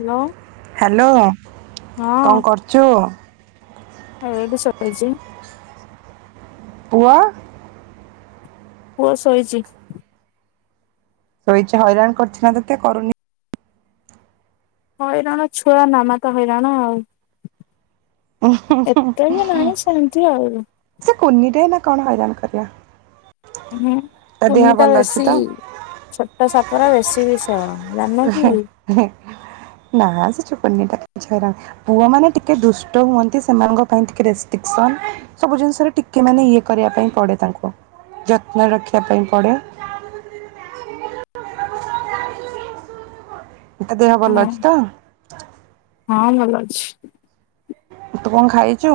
Hello. Hello କଣ କରୁଛୁ? ହ ଏଇଢ଼ି ସରିଛି। ହୁୟା। ପୁଅ ଶୋଇଛି। ଶୋଇଛି ହଇରାଣ କରୁଛି ନା ତତେ କରୁନି। ହଇରାଣ ଛୁଆ ନାମା ତ ହଇରାଣ ଆଉ। ଉଁ ହୁଁ ଏତେ ବି ହୁଁ ନାହିଁ ସେମିତି ଆଉ ସେ କୁନିରେ ନା କଣ ହଇରାଣ କରିବା। ଉଁ ହୁଁ ତା ଦେହ କୁନିଟା ଭଲ ଅଛି ବେଶି ତ ଛୋଟ ସାପର ବେଶୀ ବିଷ ଜାଣିନକି। ହୁଁ ନାଁ ସେଚୁ କନିଆଟା କିଛି ହଇରାଣ ପୁଅ ମାନେ ଟିକେ ଦୁଷ୍ଟ ହୁଅନ୍ତି। ସେମାନଙ୍କ ପାଇଁ ଟିକେ ରେଷ୍ଟ୍ରିକସନ୍। ସବୁ ଜିନିଷରେ ଟିକେ ମାନେ ଇଏ କରିବା ପାଇଁ ପଡେ ତାଙ୍କୁ। ଯତ୍ନ ରଖିବା ପାଇଁ ପଡେ। ତା ଦେହ ଭଲ ହଁ ଅଛି ତ? ହଁ ଭଲ ଅଛି। ତୁତ କଣ ଖାଇଛୁ?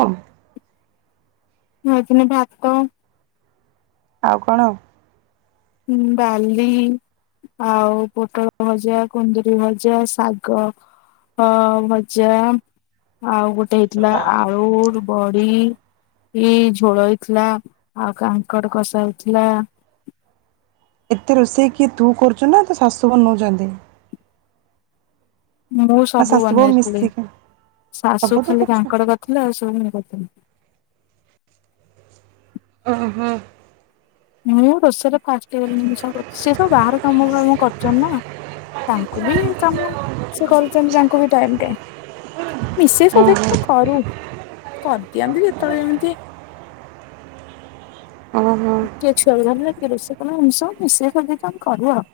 ଖଇଥିଲି ଭାତ ଆଉ କଣ? ହଁ ବାଲି ଆଉ ପୋଟଳ ଭଜା, କୁନ୍ଦରି ଭଜା, ଶାଗ। ହଁ ଭଜା ଆଉ ଗୋଟେ ହେଇଥିଲା ଆଳୁ ବଢ଼ି ଇ ଝୋଳ ହେଇଥିଲା। ଆଉ କାଙ୍କଡ କଷା ହେଇଥିଲା। ଏତେ ରୋଷେଇ କିଏ ତୁ କରୁଛୁ ନା ତୋ ଶାଶୁ ବନାଉଛନ୍ତି। ମୁଁ ନା ସବୁ ଶାଶୁ ବୋହୁ ବନେଇଥିଲି ମିଶିକି ଶାଶୁ ସବୁ ତୁ ଖାଲି କରୁଛୁ କାଙ୍କଡ ଉଁ କଥିଲେ ଆଉ ସବ ମୁ କରି ଓହୋ। ମୁଁ ରୋଷେଇରେ ଫାଷ୍ଟ ସି ସବୁ ସିଏ ତ ବାହର କାମ ଫାମ କରୁ ଛନ୍ତି ନାଁ। ତାଙ୍କୁ ବି କାମ ସେ କରିୁଛନ୍ତି ତାଙ୍କୁ ବି ଟାଇମ କାଇଁ। ମିଶେଇ ଉଁ ହୁଁ ଓହୋ ସଜେଇକିନି କରୁ କରିଦିଅନ୍ତି ଯେତେବେଳେ ଯେମିତି। ଅଁ ହଁ। କିଏ ଛୁଆକୁ ଧରିଲା କିଏ ରୋଷ କଲା ଏମିତି ସବୁ ମିଶେଇକି କରୁ ଆଉ।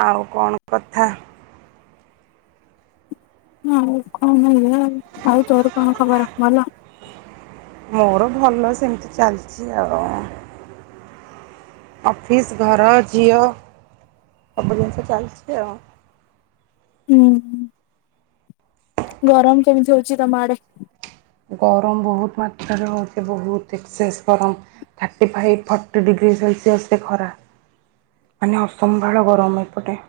ଆଉ କଣ କଥା। ଆଉ କଣ ହବ ଆଉ ତୋର କଣ ଖବର ଭଲ। ମୋର ଭଲ ସେମିତି ଚାଲିଛି ଆଉ। ଅଫିସ୍ ଘର ଝିଅ ସବୁ ଜିନିଷ ଚାଲିଛି ଆଉ। ହୁଁ ହୁଁ ଗରମ କେମିତି ହଉଛି ତମ ଆଡେ। ଗରମ ବହୁତ ମାତ୍ରାରେ ହେଉଛ ବହୁତ ଏକ୍ସେସ୍ ଗରମ। Thirty five forty degree Celsius ରେ ଖରା। ମାନେ ଅସମ୍ଭାଳ ଗରମ ଏପଟେ।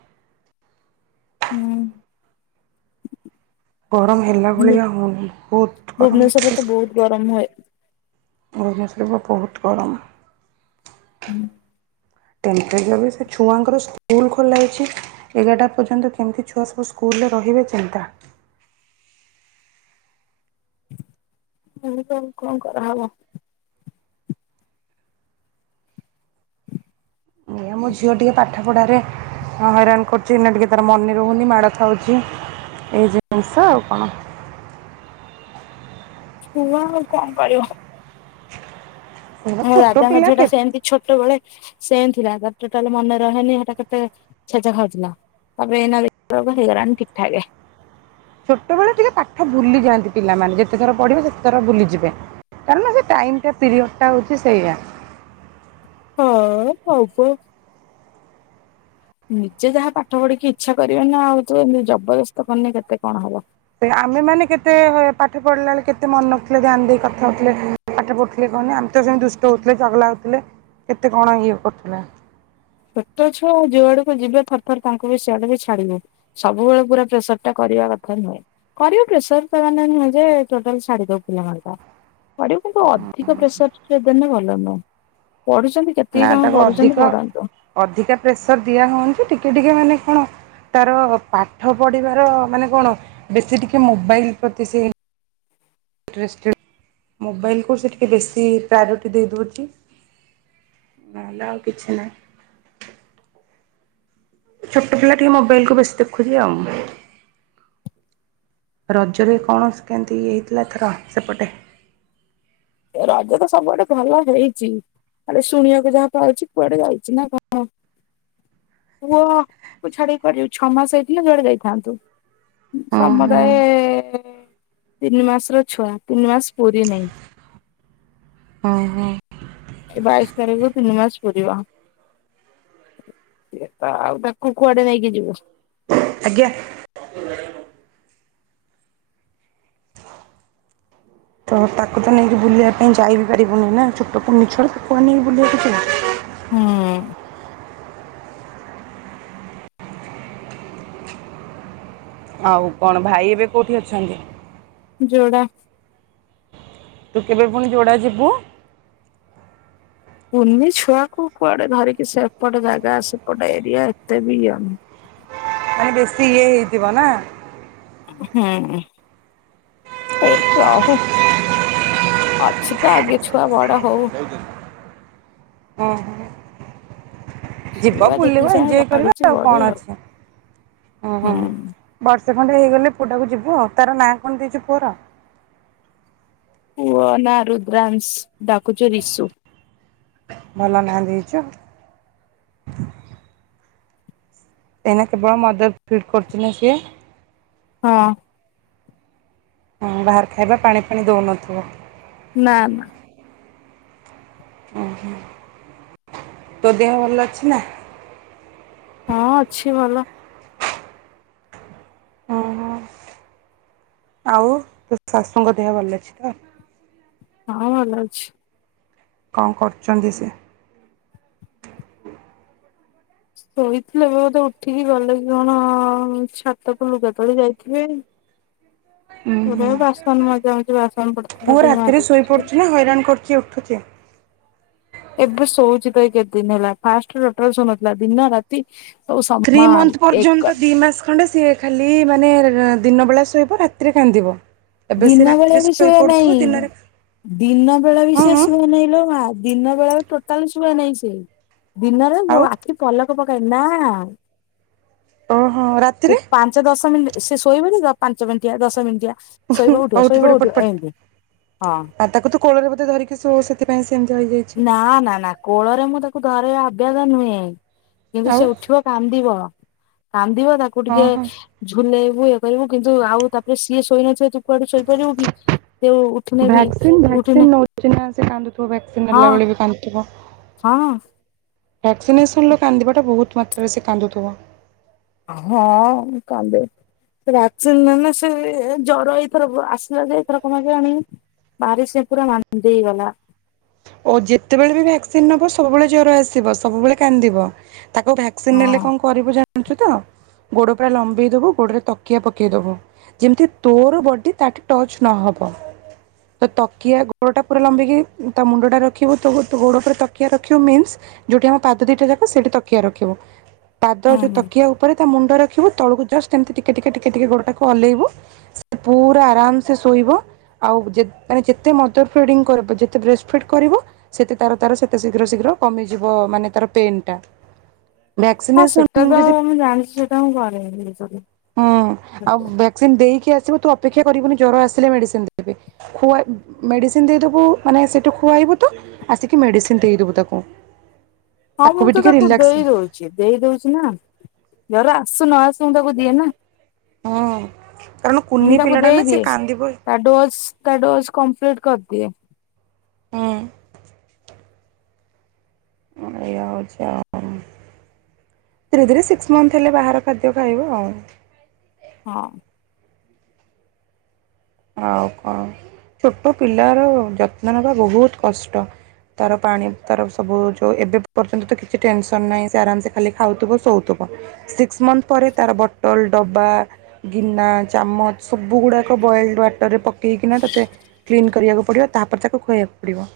ହୁଁ। ଗରମ ହେଲା ଭଳିଆ ବହୁତ୍ ଗରମ ଭୁବନେଶ୍ୱରରେ ତ ବହୁତ ଗରମ ହୁଏ। ଭୁବେଶ୍ବରରେ ବା ବହୁତ ଗରମ। ହୁଁ। ତିନି ତାରିଖ ବି ଛୁଆଙ୍କର ସ୍କୁଲ ଖୋଲାଅଛି। ଏଗାରଟା ପର୍ଯ୍ୟନ୍ତ କେମିତି ଛୁଆ ସବୁ ସ୍କୁଲରେ ରହିବେ ଚିନ୍ତା। ହଁ ତ ଆଉ କଣ କରାହବ। ଏଇଆ ମୋ ଝିଅ ଟିକେ ପାଠ ପଢାରେ ହଁ ହଇରାଣ କରୁଛି ଏଇନା ଟିକେ ତାର ମନେ ରହୁନି ମାଡ ଖାଉଛି ଏଇ ଜିନିଷ ଆଉ କଣ। ଛୁଆ ଆଉ କଣ କରିବ। ସେଗୁରା ମୋ ଛୋଟ ପିଲା ଦାଦାଙ୍କଝିଅ ଟା କେ ସେମିତି। ଛୋଟବଳେ ସେନ୍ ଥିଲା ତା ଟୋଟାଲ ମନେ ରହେନି ସେଟା କେତେ ଛେଚା ଖାଉଥିଲା। ତାପରେ ଏଇନା ଦେଖିଲା ବେଳକୁ ହେଇଗଲାଣି ଠିକ୍ ଠାକ୍। ଛୋଟବେଳେ ଟିକେ ପାଠ ଭୁଲିଯାଆନ୍ତି ପିଲାମାନେ ଯେତେ ଥର ପଢ଼ିବେ ସେତେ ଥର ବୁଲିଯିବେ। କାରଣ ସେ ଟାଇ ଟା ପିରିୟଡ ଟା ହଉଛି ସେଇଆ। ହଁ ହବ। [inaudible] ନିଜେ ଯାହା ପାଠ ପଢିକି ଇଚ୍ଛା କରିବେ ନା ଆଉ ତୁ ଏମତି ଜବରଦସ୍ତ କରିନେ କେତେ କଣ ହବ। ଆମେ ମାନେ କେତେ ପାଠ ପଢିଲା ବେଳେ କେତେ ମନେ ରଥିଲେ ଧ୍ୟାନ ଦେଇ କଥା ହଉଥିଲେ। ପାଠ ପଢ଼ୁଥିଲେ କହନି ଆମେ ତ ସେମିତି ଦୁଷ୍ଟ ହଉଥିଲେ। ଚଗଲା ହଉଥିଲେ, କେତେ କଣ ଇଏ କରୁଥିଲେ। ଛୋଟ ଛୁଆଉ ଯୁଆଡେକୁ ଯିବେ ଥର ଥର ତାଙ୍କୁ ବି ସିଆଡେକୁ ଛାଡିବୁ। ସବୁବେଳେ ପୁରା ପ୍ରେସର ଟା କରିବା କଥା ନୁହେଁ। କରିବ ପ୍ରେସର ତା ମାନେ ନୁହଜେ ନୁହେଁ ଯେ ଟୋଟାଲ ସାଢୀ ଦ କିଲୋ ମଟା?? ପଢିବ କିନ୍ତୁ ଅଧିକ ପ୍ରେସର ଟିକେ ଦେନ ଭଲ ନୁହଁ ପଢୁଛନ୍ତି। ନା କେତିକି ସମୟ ତାକୁ ଅଧିକ ପଢୁଛନ୍ତି ପଢ଼ାନ୍ତୁ। ଅଧିକା ପ୍ରେସର ଦିଆହଉଛି ଟିକେ ଟିକେ ମାନେ କଣ? ତାର ପାଠ ପଢ଼ିବାର ମାନେ କଣ ବେଶୀ ଟିକି ମୋବାଇଲ ପ୍ରତି ସେଇ ଇଣ୍ଟ୍ରେଷ୍ଟେଡ ମୋବାଇଲକୁ ସେ ଟିକେ ବେଶୀ ପ୍ରାୟୋରିଟି ଦେଇ ଦଉଛି। ନହେଲେ ଆଉ କିଛି ନାହିଁ। ଛୋଟ ପିଲା ଟିକେ ମୋବାଇଲ କୁ ବେଶୀ ଦେଖୁଛି ଆଉ। ରଜରେ କଣ କେମିତି ଇଏ ହେଇଥିଲାଏ ଥର ସେପଟେ? ରଜ ତ ସବୁଆଡେ ଭଲ ହେଇଚି। ଆରେ ଶୁଣିବାକୁ ଯାହା ପାଉଛି କୁଆଡେ ଯାଉଛି ନା କଣ। ପୁଅ କୁ ଛାଡିକି କୁଆଡେ ଯିବୁ ଛଅ ମାସ ହେଇଥିଲେ ଯୁଆଡେ ଯାଇଥାନ୍ତୁ। ଓ ହୋ ସମୁଦାୟ ତିନି ମାସର ଛୁଆ ତିନି ମାସ ପୁରୀ ନେଇ। ଅଁ ହଁ। ଏଇ ବାଇଶି ତାରିଖ ରୁ ତିନି ମାସ ପୁରିବ। ସିଏ ତ ଆଉ ତାକୁ କୁଆଡେ ନେଇକି ଯିବୁ। ଆଜ୍ଞା। ତ ତାକୁ ତ ନେଇକି ବୁଲିବା ପାଇଁ ଯାଇ ବିି ପାରିବୁନି ନା ଛୋଟ କୁନି ଛୁଆ ତାକୁ କୁଆଡେ ନେଇକି ବୁଲିବାକୁ ଯିବୁ। ହୁଁ। ଆଉ କଣ ଭାଇ ଏବେ କୋଉଠି ଅଛନ୍ତି? ଯୋଡ଼ା। ତୁ କେବେ ପୁଣି ଯୋଡ଼ା ଯିବୁ? କୁନି ଛୁଆକୁ କୁଆଡେ ଧରିକି ସେପଟ ଜାଗା ସେପଟ ଏରିଆ ଏତେ ବି ଇଏ ନୁହ। ମାନେ ବେଶୀ ଇଏ ହେଇଥିବ ନା। ହୁଁ। ଏଇଠି ରହିଁ ଅଛି ତ ଆଗେ ଛୁଆ ବଡ ହଉ। ହଁ ହ। ଯିବ ଛୁଆ ଯେତିକି ବୁଲିବ ସମୟ ଏଞ୍ଜୟ ବଢୁଛି କରିବା ଆଉ ବଢୁ କଣ ଅଛି ହୁ ହୁଁ। ବର୍ଷେ ଖଣ୍ଡେ ହେଇଗଲେ ପୁଅଟାକୁ ଯିବୁ ଆଉ ତାର ନାଁ କଣ ଦେଇଛୁ ପୁଅର? ପୁଅ ନା ରୁଦ୍ରାଂଶ ଡାକୁଛୁ ରିଷୁ। ଭଲ ନା ଦେଇଛ। ଏଇନା କେବଳ ମଦର ଫିଡ଼୍ କରୁଚି ନା ସିଏ? ହଁ। ହଁ ବାହାର ଖାଇବା ପାଣି ପାଣି ଦଉନଥିବ? ନା ନା। ଓ ହୋ, ତୋ ଦେହ ଭଲ ଅଛି ନା? ହଁ ଅଛି ଭଲ। ଓ ହୋ ଆଉ ତୋ ଶାଶୁଙ୍କ ଦେହ ଭଲ ଅଛି ତ? ହଁ ଭଲ ଅଛି। କଁ କରୁଛନ୍ତି ସେ? ଶୋଇଥିଲେ ଏବେ ବୋଧେ ଉଠିକି ଗଲେ କି କଣ ଛାତ କୁ ଲୁଗା ତୋଳି ଯାଇଥିବେ। ଉଁ ଏବେ ହୁଁ ବାସନ ମଜା ମଜି ବାସନ ପଡିଥିଲା ପୁଅ ଟିକେ ରାତିରେ ଶୋଇ ମାଜିବି। ପଡୁଛି ନା ହଇରାଣ କରୁଛି ଉଠୁଚି? ଏବେ ଶୋଉଛି ତ ଏ କେତେ ଦିନ ହେଲା ଫାଷ୍ଟରେଟର ଶୋଉନଥିଲା ଦିନ ରା ତି ଓ ସ ଥ୍ରୀ ମନ୍ଥ ପର୍ଯ୍ୟନ୍ତ ଦି ମାସ ଖଣ୍ଡେ ସିଏ ଖାଲି ମାନେ ଦିନ ବେଳା ଶୋଇବ ରାତିରେ କାନ୍ଦିବ। ଏବେ ସେ ଦିନ ବେଳା ରାତିରେ ବି ଶୁଏ ଶୋଇପଡୁଥିବ ନେଇଁ ଦିନରେ ଦିନ ବେଳେ ବି ହଁ ସେ ହଁ ଶୁଏ ନେହିଁ ଲୋ ମା। ଦିନ ବେଳେ ଟୋଟାଲ ଶୁଏ ନେଇଁ ସେ ଦିନରେ ଆଉ ଆଖି ପଲ ପ କାଏ ନା ଓହୋ ରାତିରେ ପାଞ୍ଚ ଦଶ ମିଟ ସେ ଶୋଇବେନି ପାଞ୍ଚ ମିନିଟିଆ ଦଶ ମିନିଟିଆ। ଶୋଇବ ଉଠିବ ଶୋଇବ ଆଉଠିପଡ଼ିବ ଉଠିବ ଏମିତି ପଟପାଟ ହଁ ଆ ତାକୁ ତୁ କୋଳ ରେ ବୋଧେ ଧରିକି ଶୋଉ ସେଥିପାଇଁ ସେମିତି ହୋଇଯାଇଚି। ନା ନା ନା କୋଳରେ ମୁଁ ତାକୁ ଧର ଅଭ୍ୟାସ ନୁହେଁ। କିନ୍ତୁ ଆଉ ସେ ଉଠିବ କାନ୍ଦିବ, କାନ୍ଦିବ ତାକୁ ହଁ ଟିକେ ହଁ। ଝୁଲେଇବୁ ଇଏ କରିବୁ, କିନ୍ତୁ ଆଉ ତାପରେ ସିଏ ଶୋଇନଥିବ ତୁ କୁଆଡୁ ଶୋଇପାରିଵୁ କି, ଯଉ ଉଠିନେ ବି ଉଠିନେ ଚିହ୍ନା, ସେ କାନ୍ଦୁଥିବ, ଭ୍ୟାକ୍ସିନ ହଁ ନେଲା ବଳେ ବି କାନ୍ଦୁଥିବ। ହଁ ଭ୍ୟାକ୍ସିନେସନ୍ର କାନ୍ଦିବାଟା ବହୁତ ମାତ୍ରାରେ ସେ କାନ୍ଦୁଥିବ। ହଁ, କାନ୍ଦେ। ଭ୍ୟାକ୍ସିନ୍‌ ନେଲେ ସେ ଏ-ଏ ଜର, ଏଇଥରକ ଆସିଲା ଯେ, ଏଇଥରକ ମାନେ ଆଣି ଭାରି ସେ ପୁରା ମାନ୍ଦେଇ ଗଲା। ଓ, ଯେତେବେଳେ ବି ଭ୍ୟାକ୍ସିନ୍‌ ନବ, ସବୁବେଳେ ଜର ଆସିବ, ସବୁବେଳେ କାନ୍ଦିବ। ତାକୁ ଭ୍ୟାକ୍ସିନ୍‌ ନେଲେ ହଁ କଣ କରିବୁ ଜାଣିଛୁ ତ? ଗୋଡ଼ ପୁରା ଲମ୍ବେଇ ଦଵୁ, ଗୋଡ଼ରେ ତକିଆ ପକେଇଦବୁ। ଯେମିତି ତୋର ବଡ଼ି ତାଠି ଟଚ୍ ନହବ। ତ ତକିଆ ଗୋଡ଼ଟା ପୁରା ଲମ୍ବିକି ତା ମୁଣ୍ଡଟା ରଖିବୁ, ତୋ ତୋ ଗୋଡ଼ ଉପରେ ତକିଆ ରଖିବୁ, ମିନ୍ସ ଯୋଉଠି ଆମ ପାଦ ଦିଟା ଯାକ, ସେଠି ତକିଆ ରଖିବ। ପାଦ ଯୋଉ ହୁଁ। ତକିଆ ଉପରେ ତା ମୁଣ୍ଡ ରଖିବୁ, ତଳକୁ ଜଷ୍ଟ ଏମିତି ଟିକେ ଟିକେ ଟିକେ ଟିକେ ଗୋଡ଼ଟାକୁ ହଲେଇବୁ। ସେ ପୁରା ଆରାମ ସେ ଶୋଇବ ଆଉ, ଯେ ଯେତେ ମଦର ଫିଡିଙ୍ଗ କର, ଯେତେ ବ୍ରେ ଫିଡ୍‌ କରିବ, ସେତେ ତାର ତାର ସେତେ ଶୀଘ୍ର ଶୀଘ୍ର କମିଯିବ, ମାନେ ତାର ପେନ୍ ଟା। ହଁ, ଭ୍ୟାକ୍ସିନେସନ ସେଟା ତ ଯଦି ମୁଁ ଜାଣିଛି, ସେଟା ମୁଁ କରେନି [unintelligible] ହୁଁ, ଆଉ ଭ୍ୟାକ୍ସିନ ଦେଇକି ଆସିବୁ, ତୁ ଅପେକ୍ଷା କରିବୁନି, ଜର ଆସିଲେ ମେଡିସିନ ଦେବେ। ଖୁଆଇ ମେଡ଼ିସିନ ଦେଇଦେବୁ, ମାନେ ସେଇଠୁ ଖୁଆଇବୁ ତ ଆସିକି ମେଡ଼ିସିନ ଦେଇଦବୁ ତାକୁ। ହଁ ମୁଁ ବି ତ ଟିକେ ତାକୁ ରିଲାକ୍ସ ଦେଇ ଦଉଛି, ଦେଇ ଦଉଛି ନା। ଜର ଆସୁ ନ ଆସୁ, ମୁଁ ତାକୁ ଦିଏ ନା। ହଁ କାରଣ ମୁଁ କୁନି ତାକୁ ପିଲାଟା ନା ସେ ଦେଇଦିଏ। କାନ୍ଦିବ। ତା ଡୋଜ୍‌ ତା ଡୋଜ୍‌ କମ୍ପ୍ଲିଟ କରିଦିଏ। ହୁଁ। ଏଇଆ ହଉଚି ଆଉ। ଧୀରେ ଧୀରେ ସିକ୍ସ ମନ୍ଥ ହେଲେ, ବାହାର ଖାଦ୍ୟ ଖାଇବ ଆଉ। ହଁ। ଆଉ କଣ? ଛୋଟ ପିଲାର ଯତ୍ନ ନେବା ବହୁତ କଷ୍ଟ। ତାର ପାଣି, ତାର ସବୁ ଯେଉଁ ଏବେ ପର୍ଯ୍ୟନ୍ତ ତ କିଛି ଟେନସନ୍ ନାହିଁ। ସେ ଆରାମସେ ଖାଲି ଖାଉଥିବ, ଶୋଉଥିବ। ସିକ୍ସ ମନ୍ଥ ପରେ ତାର ବଟଲ୍, ଡବା ଗିନା, ଚାମଚ ସବୁ ଗୁଡ଼ାକ ବଏଲ ୱାଟର ପକେଇକିନା ତୋତେ କ୍ଲିନ୍ କରିବାକୁ ପଡ଼ିବ, ତାପରେ ତାକୁ ଖୁଆବାକୁ ପଡ଼ିବ।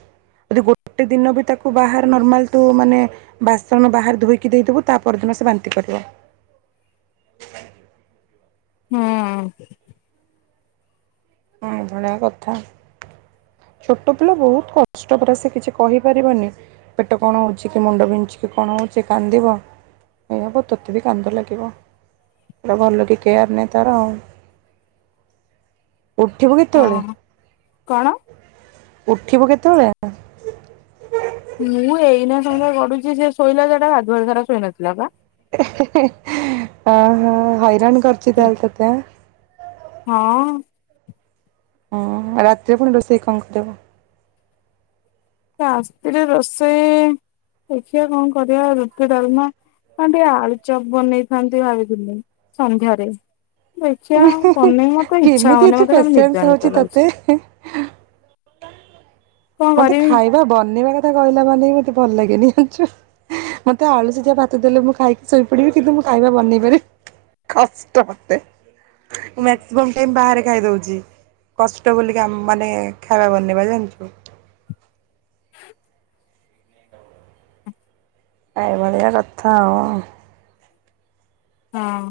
ଯଦି ଗୋଟେ ଦିନ ବି ତାକୁ ବାହାର ନର୍ମାଲ ତୁ ମାନେ ବାସନ ବାହାରେ ଧୋଇକି ଦେଇଦବୁ, ତା ପରଦିନ ସେ ବାନ୍ତି କରିଦବ। ହୁଁ। ହୁଁ, ଏ ଭଳିଆ କଥା। ଛୋଟ ପିଲା ବହୁତ କଷ୍ଟ ପରା, ସେ କିଛି କହିପାରିବନି ପେଟ କଣ ହଉଛି, କି ମୁଣ୍ଡ ବିନ୍ଧୁଛି, କି କଣ ହଉଛି କାନ୍ଦିବ। ଏଇ ହବ ତୋତେ ବି କାନ୍ଦ ଲାଗିବ, ପୁରା ଭଲ କି କେୟାର ନେ ତାର ଆଉ। [inaudible] ଉଠିଵୁ କି? ହଁ, କଣ? ଉଠିବୁ କେତେବେଳେ? ମୁଁ ଏଇନା ସମୟା ଗଡୁଛି, ସେ ଶୋଇଲା ଯଟା ଗାଧୁଆଳା ସାରା ଶୋଇ ନଥିଲା ବା। [inaudible] ଅହ ହଇରାଣ କରୁଛି ତାହେଲେ ତତେ ଆଁ। ହଁ। ହଁ ରାତିରେ ପୁଣି ରୋଷେଇ କଣ କରିବ? ରାତିରେ ରୋଷେଇ ଦେଖିବା କଣ କରିବା ରୁଟି, ଡାଲମା। ହଁ ଟିକେ ଆଳୁଚପ୍ ବନେଇଥାନ୍ତି ଭାବିଥିଲି ସନ୍ଧ୍ୟାରେ। ଦେଖିବା ବନେଇବାକୁ ଇଚ୍ଛା କେମିତି ହଉନି, ଏତେ ମତେ ଖାଲି ପେସେନ୍ସ ନିଦୁଆ ହଉଛି ନିଦୁଆ ଲାଗୁଛି। ତତେ? କଣ ମତେ କରିବି ଖାଇବା ବନେଇବା କଥା କହିଲା ମାନେ ବି ମତେ ଭଲ ଲାଗେନି ଜାଣିଛ। ମତେ ଆଳୁ ସିଜା ଭାତ ଦେଲେ ମୁଁ ଖାଇକି ଶୋଇ ପଡିବି କିନ୍ତୁ ମୁଁ ଖାଇବା ବନେଇ ପାରି କଷ୍ଟ ମତେ ମ୍ୟାକ୍ସିମମ୍ ଟାଇମ୍ ବାହାରେ ଖାଇ ଦଉଛି କଷ୍ଟ ବୋଲିକା ମାନେ ଖାଇବା ବନେଇବା ଜାଣିଛୁ। ଏ ଭଳିିଆ କଥା ଆଉ। ହଁ।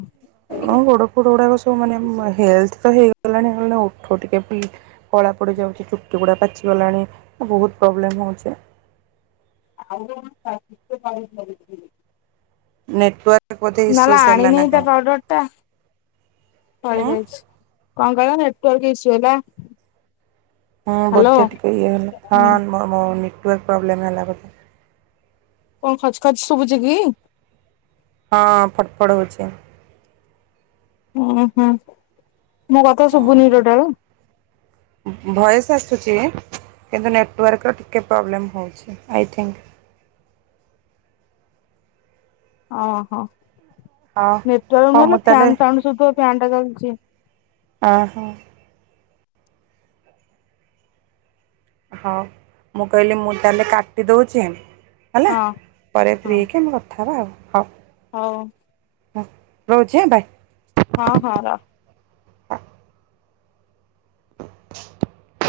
ହଁ ଗୋଡ଼ ଫୋଡ଼ ଗୁଡ଼ାକ ସବୁ ମାନେ ହେଲଥ ତ ହେଇଗଲାଣି ଖାଲି ଓଠ ଟିକେ ପିକ୍ କଳା ପଡ଼ିଯାଉଛି, ଚୁଟି ଗୁଡ଼ା ପାଚିଗଲାଣି ବହୁତ ପ୍ରୋବ୍ଲେମ୍ ହଉଚି। [unintelligible] ନେଟୱାର୍କ ବୋଧେ ନାଁ ଲୋ ଇସ୍ୟୁସ୍ ହେଲା ନା ଆଣିନେହି ତା କଣ? ପାଉଡରଟା ହୁଁ ସରିଯାଇଛି। କଣ କହିଲ ନେଟୱାର୍କ୍ ଇସୁ ହେଲା? ହୁଁ ହ୍ୟାଲୋ ବୋଧେ ଟିକେ ଇଏ ହେଲା, ହଁ ହୁଁ। ମୋ ନେଟୱାର୍କ ପ୍ରୋବ୍ଲେମ ହେଲା ବୋଧେ। କଣ ଖଚ୍ ଖଚ୍ ଶୁଭୁଛି କି? ହଁ ଫଟଫଡ଼ ହଉଛି। ଉଁ ହୁଁ, ମୋ କଥା ଶୁଭୁନି ଟୋଟାଳ? [inaudible] ଭଏସ୍ ଆସୁଛି କିନ୍ତୁ ନେଟୱାର୍କର ଟିକେ ପ୍ରୋବ୍ଲେମ୍ ହଉଛି ଆଇ ଥିଙ୍କ୍। ଓହୋ, ହଁ ନେଟୱାର୍କ ହଁ ମୁଁ ନହେଲେ ତାହେଲେ ଫ୍ୟାନ୍ ସାଉଁଣ୍ଡ ଶୁଭୁଥୁବ ଫ୍ୟାନ୍ ଟା ଚାଲିଛି। ଅହୋ। ହଉ ମୁଁ କହିଲି ମୁଁ ତାହେଲେ କାଟିଦଉଛି। ହେଲା ହଁ ପରେ ହଁ ଫ୍ରି ହେଇକି ଆମେ କଥା ହେବା ଆଉ ହଉ। ହଉ। ହଁ ରହୁଛି ଆଁ ବାଏ। ହଁ ହଁ ରଖ। [inaudible]